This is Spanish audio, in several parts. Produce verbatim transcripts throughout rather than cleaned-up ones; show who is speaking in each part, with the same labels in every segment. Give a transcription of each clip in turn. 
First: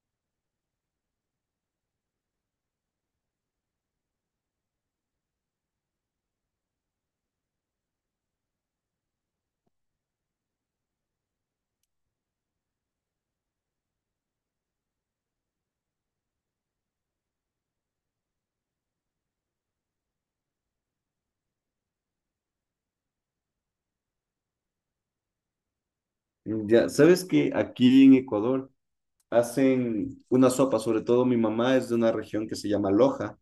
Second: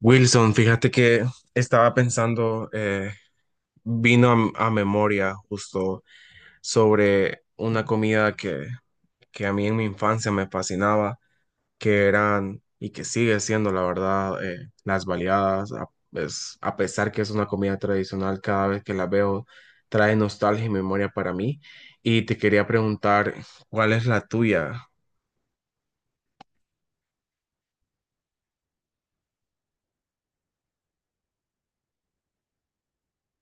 Speaker 1: Wilson, fíjate que estaba pensando, eh, vino a, m- a memoria justo sobre una comida que, que a mí en mi infancia me fascinaba, que eran y que sigue siendo, la verdad, eh, las baleadas. A, es- a pesar que es una comida tradicional, cada vez que la veo trae nostalgia y memoria para mí. Y te quería preguntar, ¿cuál es la tuya?
Speaker 2: Ya, sabes que aquí en Ecuador hacen una sopa, sobre todo mi mamá es de una región que se llama Loja,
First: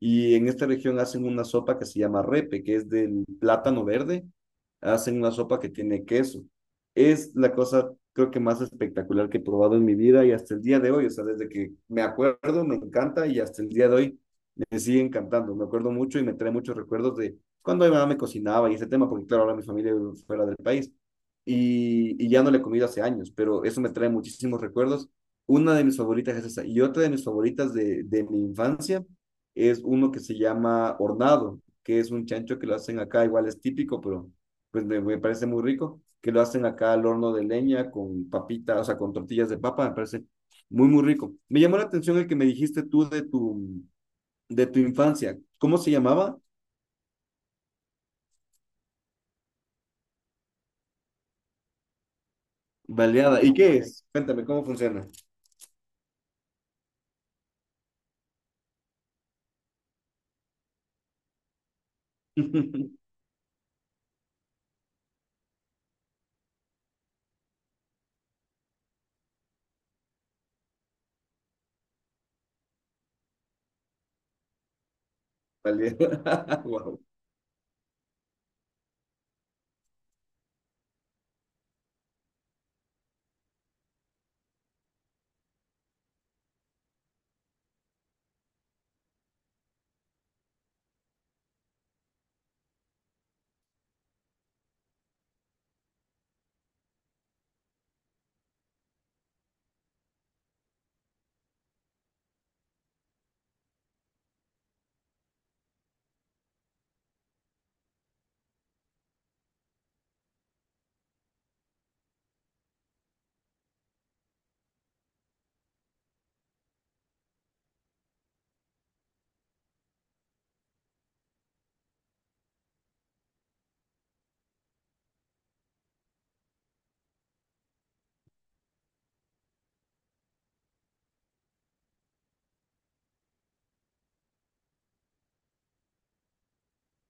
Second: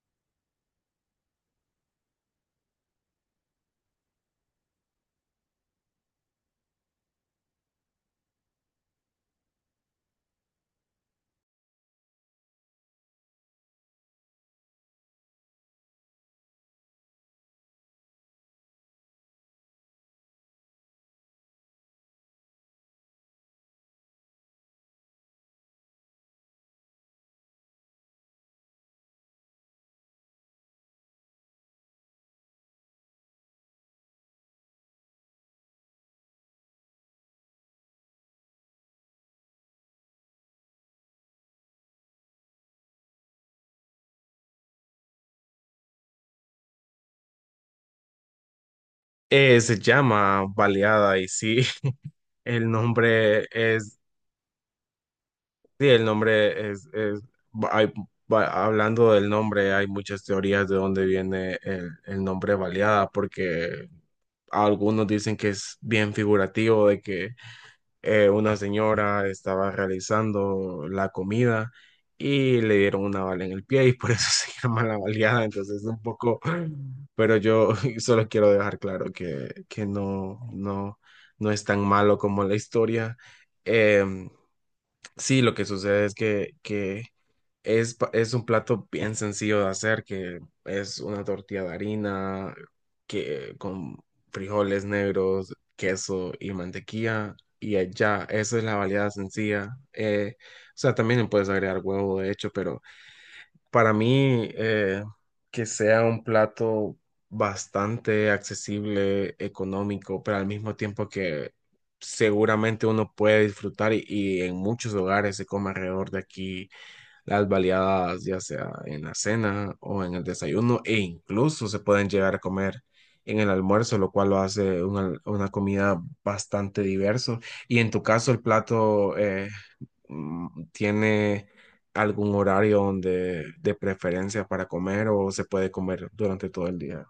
Speaker 2: y en esta región hacen una sopa que se llama repe, que es del plátano verde, hacen una sopa que tiene queso. Es la cosa, creo que más espectacular que he probado en mi vida y hasta el día de hoy, o sea, desde que me acuerdo, me encanta y hasta el día de hoy me sigue encantando, me acuerdo mucho y me trae muchos recuerdos de cuando mi mamá me cocinaba y ese tema, porque claro, ahora mi familia vive fuera del país y, y ya no le he comido hace años, pero eso me trae muchísimos recuerdos. Una de mis favoritas es esa y otra de mis favoritas de, de mi infancia es uno que se llama hornado, que es un chancho que lo hacen acá, igual es típico, pero pues me, me parece muy rico, que lo hacen acá al horno de leña con papitas, o sea, con tortillas de papa, me parece muy, muy rico. Me llamó la atención el que me dijiste tú de tu, de tu infancia, ¿cómo se llamaba?
Speaker 1: Eh, se llama baleada y sí, el
Speaker 2: Baleada.
Speaker 1: nombre
Speaker 2: ¿Y qué
Speaker 1: es
Speaker 2: es? Cuéntame, ¿cómo funciona?
Speaker 1: sí, el nombre es, es hay- va- hablando del nombre, hay muchas teorías de dónde viene el, el nombre baleada, porque algunos dicen que es bien figurativo de que eh, una señora estaba realizando la comida y le dieron una bala en el pie y por eso se llama la baleada. Entonces, un poco,
Speaker 2: Baleada. Wow.
Speaker 1: pero yo solo quiero dejar claro que, que no, no, no es tan malo como la historia. Em, Sí, lo que sucede es que, que es, pa- es un plato bien sencillo de hacer, que es una tortilla de harina que, con frijoles negros, queso y mantequilla, y ya, esa es la variedad sencilla. Eh, o sea, también le puedes agregar huevo, de hecho, pero para mí, eh, que sea un plato bastante accesible, económico, pero al mismo tiempo que seguramente uno puede disfrutar y, y en muchos hogares se come alrededor de aquí las baleadas, ya sea en la cena o en el desayuno, e incluso se pueden llegar a comer en el almuerzo, lo cual lo hace una, una comida bastante diverso. Y en tu caso, el plato eh, mm, tiene algún horario donde de preferencia para comer o se puede comer durante todo el día.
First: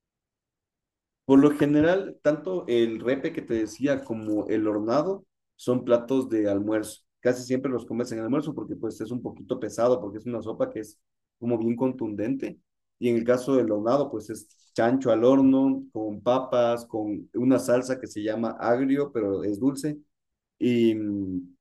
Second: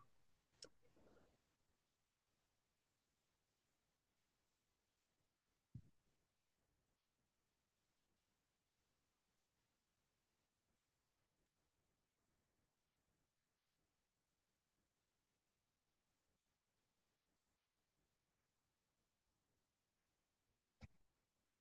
Speaker 2: Por lo general, tanto el repe que te decía como el hornado son platos de almuerzo. Casi siempre los comes en el almuerzo porque pues es un poquito pesado, porque es una sopa que es como bien contundente. Y en el caso del hornado, pues es chancho al horno, con papas, con una salsa que se llama agrio, pero es dulce. Y mm,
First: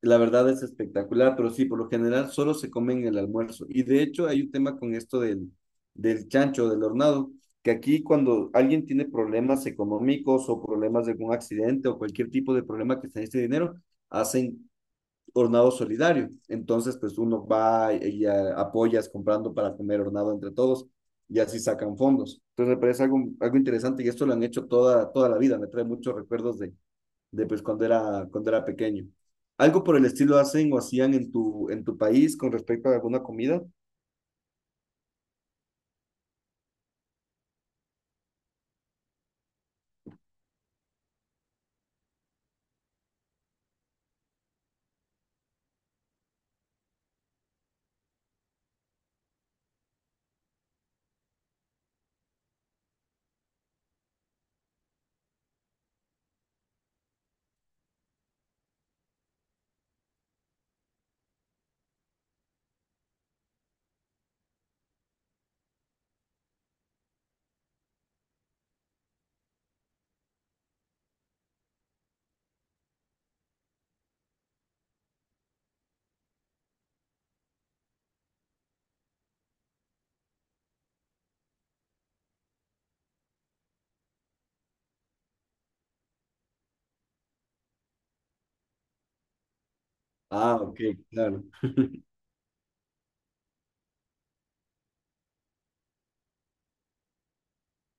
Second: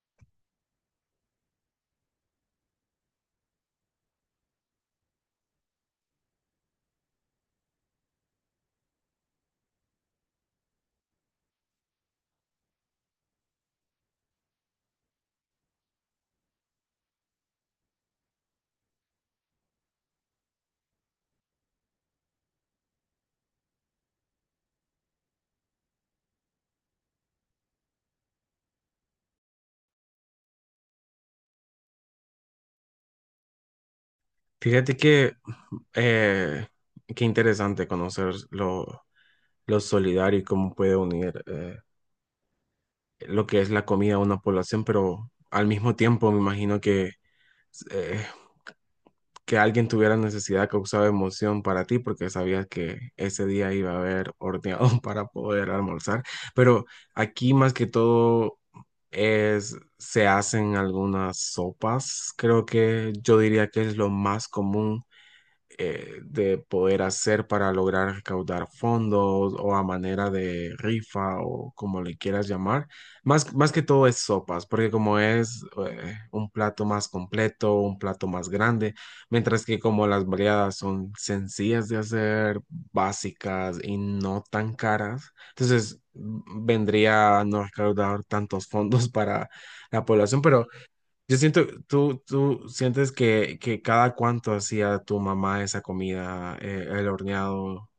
Speaker 2: La verdad es espectacular, pero sí, por lo general solo se come en el almuerzo. Y de hecho hay un tema con esto del, del chancho, del hornado, que aquí cuando alguien tiene problemas económicos o problemas de algún accidente o cualquier tipo de problema que se necesite dinero, hacen hornado solidario. Entonces, pues uno va y a- apoyas comprando para comer hornado entre todos y así sacan fondos. Entonces me parece algo, algo interesante y esto lo han hecho toda, toda la vida. Me trae muchos recuerdos de, de pues cuando era, cuando era pequeño. ¿Algo por el estilo hacen o hacían en tu, en tu país con respecto a alguna comida?
Speaker 1: Fíjate que eh, qué interesante conocer lo, lo solidario y cómo puede unir. Eh, lo que es la comida a una población, pero al mismo tiempo me imagino que eh, que alguien tuviera necesidad causaba emoción para ti porque sabías que ese día iba a haber horneado para poder almorzar. Pero aquí más que todo es, se hacen algunas sopas. Creo que yo diría que es lo más común eh, de poder hacer para lograr recaudar fondos o a manera de rifa o como le quieras llamar. Más, más que todo es sopas, porque como es eh, un plato más completo, un plato más grande, mientras que como las variadas son sencillas de hacer, básicas y no tan caras, entonces vendría a no recaudar tantos fondos para la población,
Speaker 2: Ah,
Speaker 1: pero...
Speaker 2: ok,
Speaker 1: Yo
Speaker 2: claro.
Speaker 1: siento, tú, tú sientes que, que cada cuánto hacía tu mamá esa comida, eh, el horneado,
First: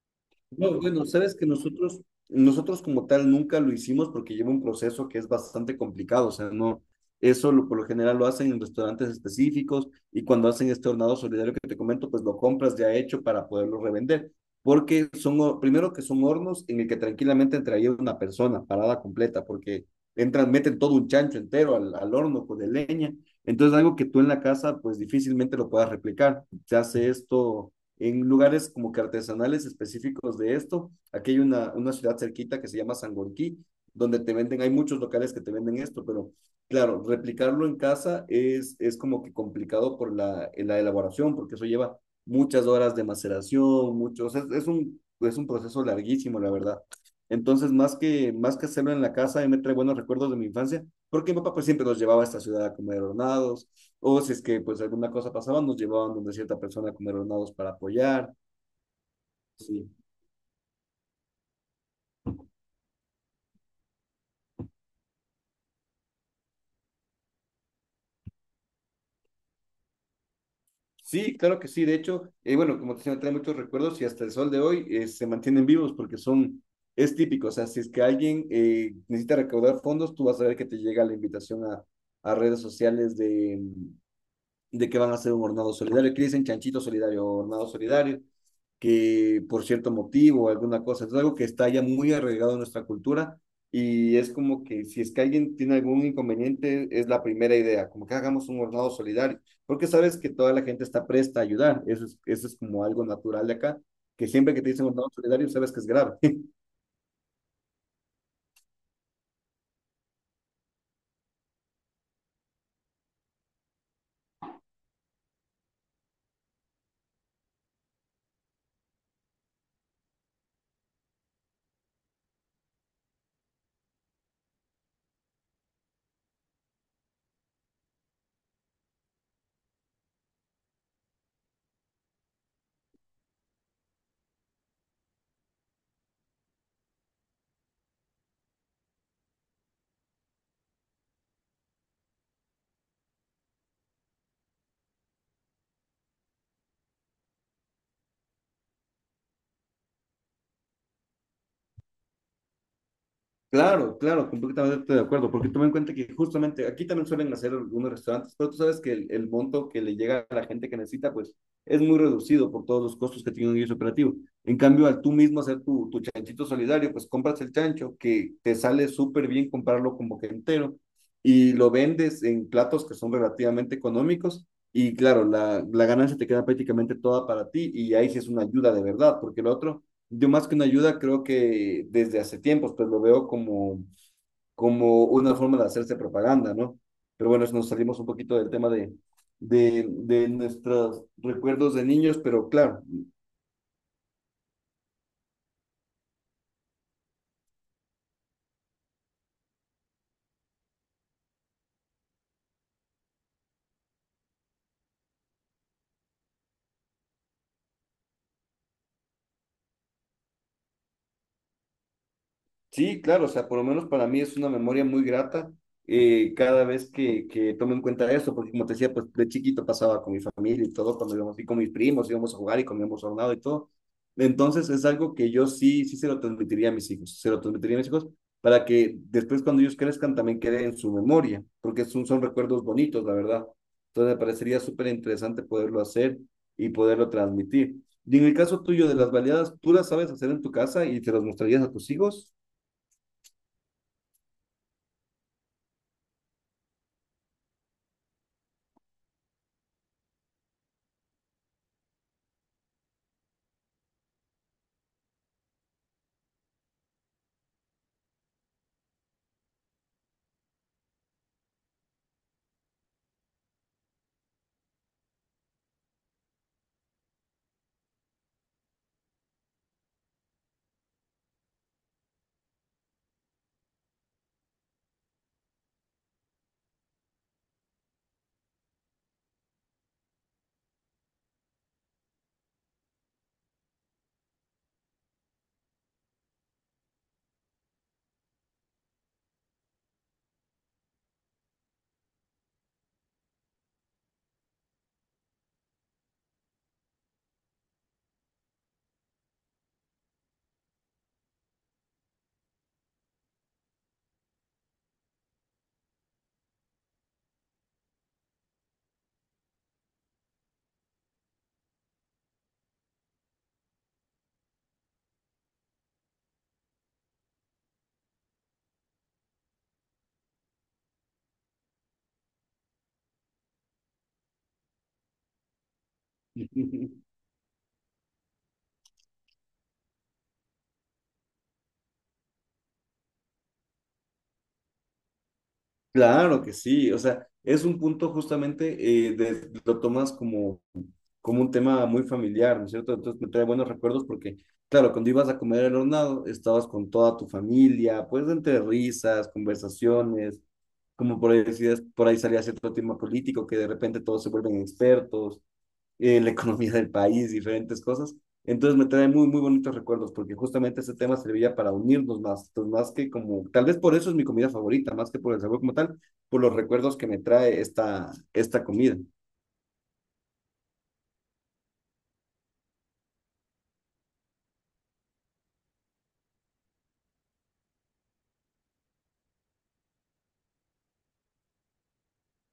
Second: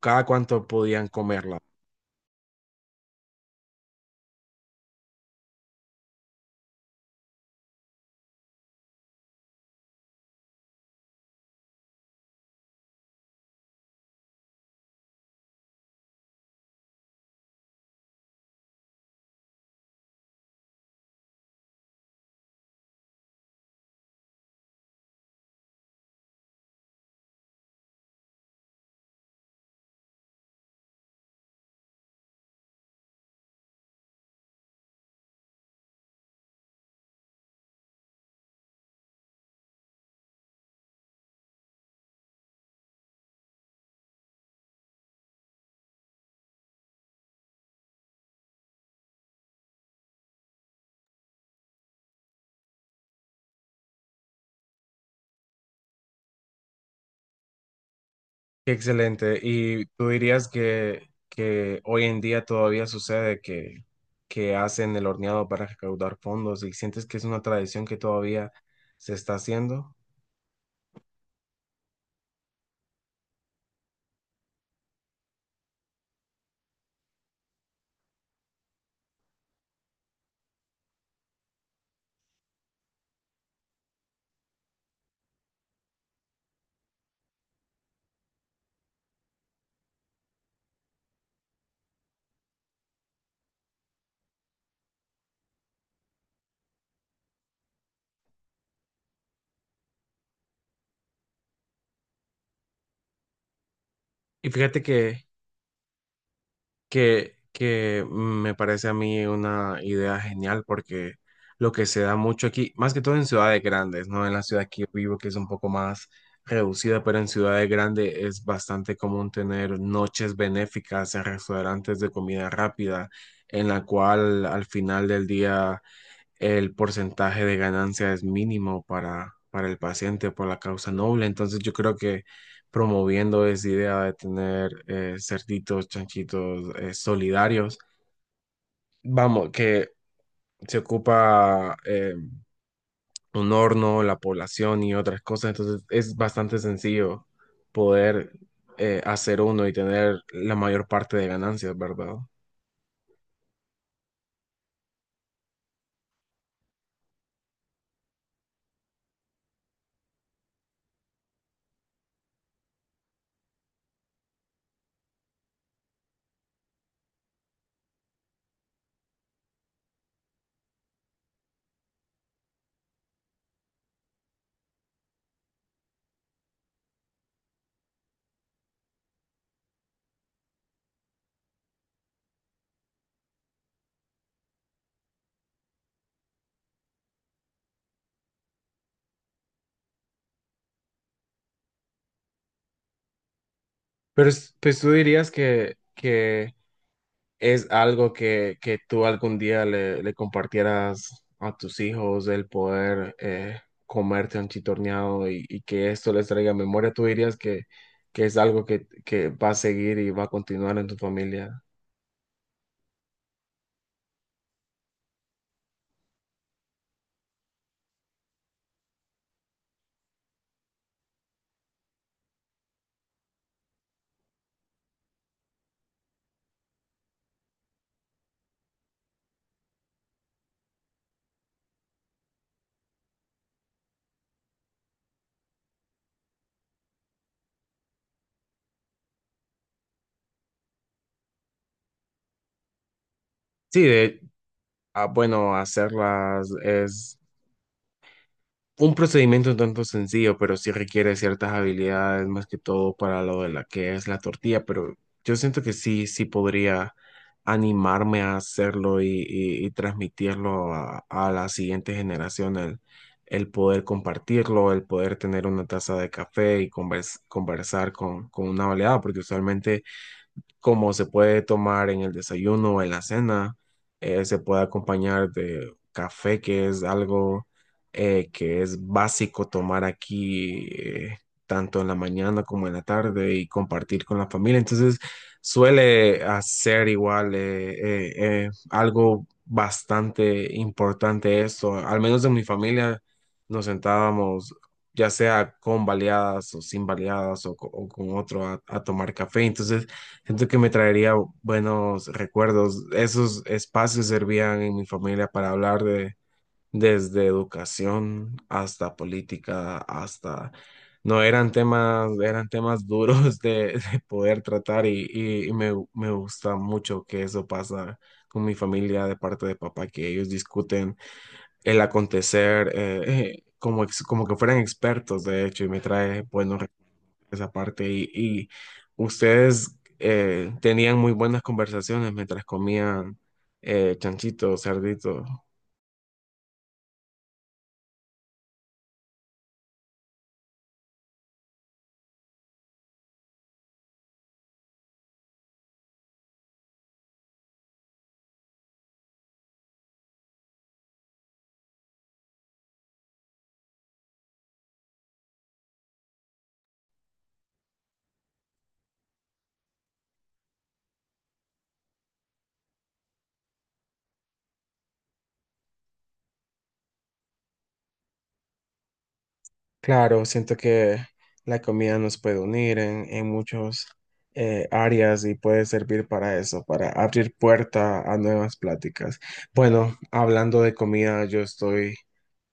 Speaker 1: cada cuánto
Speaker 2: No, bueno,
Speaker 1: podían
Speaker 2: sabes que
Speaker 1: comerla.
Speaker 2: nosotros, nosotros como tal nunca lo hicimos porque lleva un proceso que es bastante complicado, o sea, no, eso lo- por lo general lo hacen en restaurantes específicos y cuando hacen este hornado solidario que te comento, pues lo compras ya hecho para poderlo revender, porque son, hor- primero que son hornos en el que tranquilamente entraría una persona parada completa, porque entran, meten todo un chancho entero al, al horno con de leña, entonces algo que tú en la casa pues difícilmente lo puedas replicar, se hace esto en lugares como que artesanales específicos de esto. Aquí hay una, una ciudad cerquita que se llama Sangolquí, donde te venden, hay muchos locales que te venden esto, pero claro, replicarlo en casa es, es como que complicado por la, la elaboración, porque eso lleva muchas horas de maceración, muchos, es, es, un, es un proceso larguísimo, la verdad. Entonces, más que, más que hacerlo en la casa, me trae buenos recuerdos de mi infancia, porque mi papá pues, siempre nos llevaba a esta ciudad a comer hornados, o si es que pues alguna cosa pasaba, nos llevaban donde cierta persona a comer hornados para apoyar.
Speaker 1: Qué excelente. ¿Y
Speaker 2: Sí,
Speaker 1: tú dirías que, que hoy en día todavía sucede que, que hacen el horneado para recaudar fondos y sientes que es una tradición que todavía se está haciendo?
Speaker 2: sí, claro que sí. De hecho, eh, bueno, como te decía, me trae muchos recuerdos y hasta el sol de hoy eh, se mantienen vivos porque son, es típico. O sea, si es que alguien eh, necesita recaudar fondos, tú vas a ver que te llega la invitación a, a redes sociales de, de que van a hacer un hornado solidario, que dicen chanchito solidario o hornado solidario, que por cierto motivo alguna cosa, es algo que está ya muy arraigado en nuestra cultura y es como que si es que alguien tiene algún inconveniente, es la primera idea, como que hagamos un hornado solidario, porque sabes que toda la gente está presta a ayudar, eso es, eso es como algo natural de acá, que
Speaker 1: Y
Speaker 2: siempre que te
Speaker 1: fíjate
Speaker 2: dicen hornado
Speaker 1: que
Speaker 2: solidario sabes que es grave.
Speaker 1: que, que me parece a mí una idea genial porque lo que se da mucho aquí, más que todo en ciudades grandes, ¿no? En la ciudad que yo vivo, que es un poco más reducida, pero en ciudades grandes es bastante común tener noches benéficas en restaurantes de comida rápida, en la cual al final del día el porcentaje de ganancia es mínimo para, para el paciente por la causa noble. Entonces yo creo que promoviendo esa idea de tener eh, cerditos, chanchitos eh, solidarios, vamos, que se ocupa eh, un horno, la población y otras cosas, entonces es bastante sencillo poder eh, hacer uno y tener la mayor parte de ganancias, ¿verdad?
Speaker 2: Claro, claro, completamente de acuerdo, porque toma en cuenta que justamente aquí también suelen hacer algunos restaurantes, pero tú sabes que el, el monto que le llega a la gente que necesita, pues es muy reducido por todos los costos que tiene un guiso operativo. En cambio, al tú mismo hacer tu, tu chanchito solidario, pues compras el chancho que te sale súper bien comprarlo como que entero y lo vendes en platos que son relativamente económicos y claro, la, la ganancia te queda prácticamente toda para ti y ahí sí es una ayuda de verdad, porque el otro yo más que una ayuda creo que desde hace tiempos, pues lo veo como, como una forma de hacerse propaganda, ¿no? Pero bueno, nos salimos un poquito del tema de, de, de nuestros recuerdos de niños, pero claro,
Speaker 1: Pero es- pues tú dirías que, que es algo que, que tú algún día le, le compartieras a tus hijos, el poder eh, comerte un chitorneado y, y que esto les traiga memoria, ¿tú dirías que, que es algo que, que va a seguir y va a continuar en tu familia?
Speaker 2: sí, claro, o sea, por lo menos para mí es una memoria muy grata eh, cada vez que, que tomo en cuenta eso, porque como te decía, pues de chiquito pasaba con mi familia y todo, cuando íbamos y con mis primos, íbamos a jugar y comíamos hornado y todo. Entonces es algo que yo sí, sí se lo transmitiría a mis hijos, se lo transmitiría a mis hijos para que después cuando ellos crezcan también quede en su memoria, porque son, son recuerdos bonitos, la verdad. Entonces me parecería súper interesante poderlo hacer y poderlo transmitir. Y en el caso tuyo de las baleadas, ¿tú las sabes hacer en tu casa y te las mostrarías a tus hijos?
Speaker 1: Sí, de, ah, bueno, hacerlas es un procedimiento un tanto sencillo, pero sí requiere ciertas habilidades, más que todo para lo de la que es la tortilla, pero yo siento que sí, sí podría animarme a hacerlo y, y- y transmitirlo a, a la siguiente generación, el, el poder compartirlo, el poder tener una taza de café y convers- conversar con, con una baleada, porque usualmente como se puede tomar en el desayuno o en la cena, eh, se puede acompañar de café, que es algo eh, que es básico tomar aquí, eh, tanto en la mañana como en la tarde y compartir con la familia. Entonces, suele hacer igual eh, eh, eh, algo bastante importante esto, al menos en mi familia nos sentábamos ya sea con baleadas o sin baleadas o, co- o con otro a, a tomar café. Entonces, siento que me traería buenos recuerdos. Esos espacios servían en mi familia para hablar de desde educación hasta política, hasta no eran temas, eran temas duros de, de poder tratar y, y- y me, me gusta mucho que eso pasa con mi familia de parte de papá, que ellos discuten el acontecer eh, eh, como, ex- como que fueran expertos, de hecho, y me trae buenos esa parte y, y ustedes eh, tenían muy buenas conversaciones mientras comían eh, chanchito, cerdito.
Speaker 2: Claro que sí, o sea, es un punto justamente, eh, de- lo tomas como, como un tema muy familiar, ¿no es cierto? Entonces me trae buenos recuerdos porque, claro, cuando ibas a comer el hornado, estabas con toda tu familia, pues entre risas, conversaciones, como por ahí decías, por ahí salía cierto tema político que de repente todos se vuelven expertos, eh, la economía del país, diferentes cosas. Entonces me trae muy, muy bonitos recuerdos, porque justamente este tema servía para unirnos más, entonces más que como, tal vez por eso es mi comida favorita, más que por el sabor como tal, por los recuerdos que me trae esta, esta comida.
Speaker 1: Claro, siento que la comida nos puede unir en, en muchos eh, áreas y puede servir para eso, para abrir puerta a nuevas pláticas. Bueno, hablando de comida, yo estoy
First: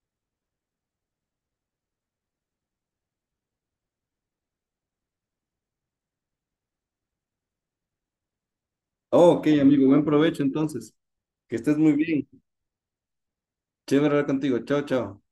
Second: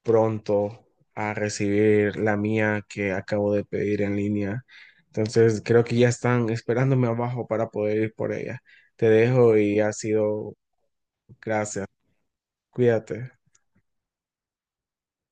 Speaker 1: pronto a recibir la mía que acabo de pedir en línea. Entonces creo que ya están esperándome abajo para poder ir por ella. Te
Speaker 2: Oh, ok,
Speaker 1: dejo y
Speaker 2: amigo,
Speaker 1: ha
Speaker 2: buen provecho
Speaker 1: sido
Speaker 2: entonces. Que estés
Speaker 1: gracias.
Speaker 2: muy bien.
Speaker 1: Cuídate.
Speaker 2: Chévere hablar contigo. Chao, chao.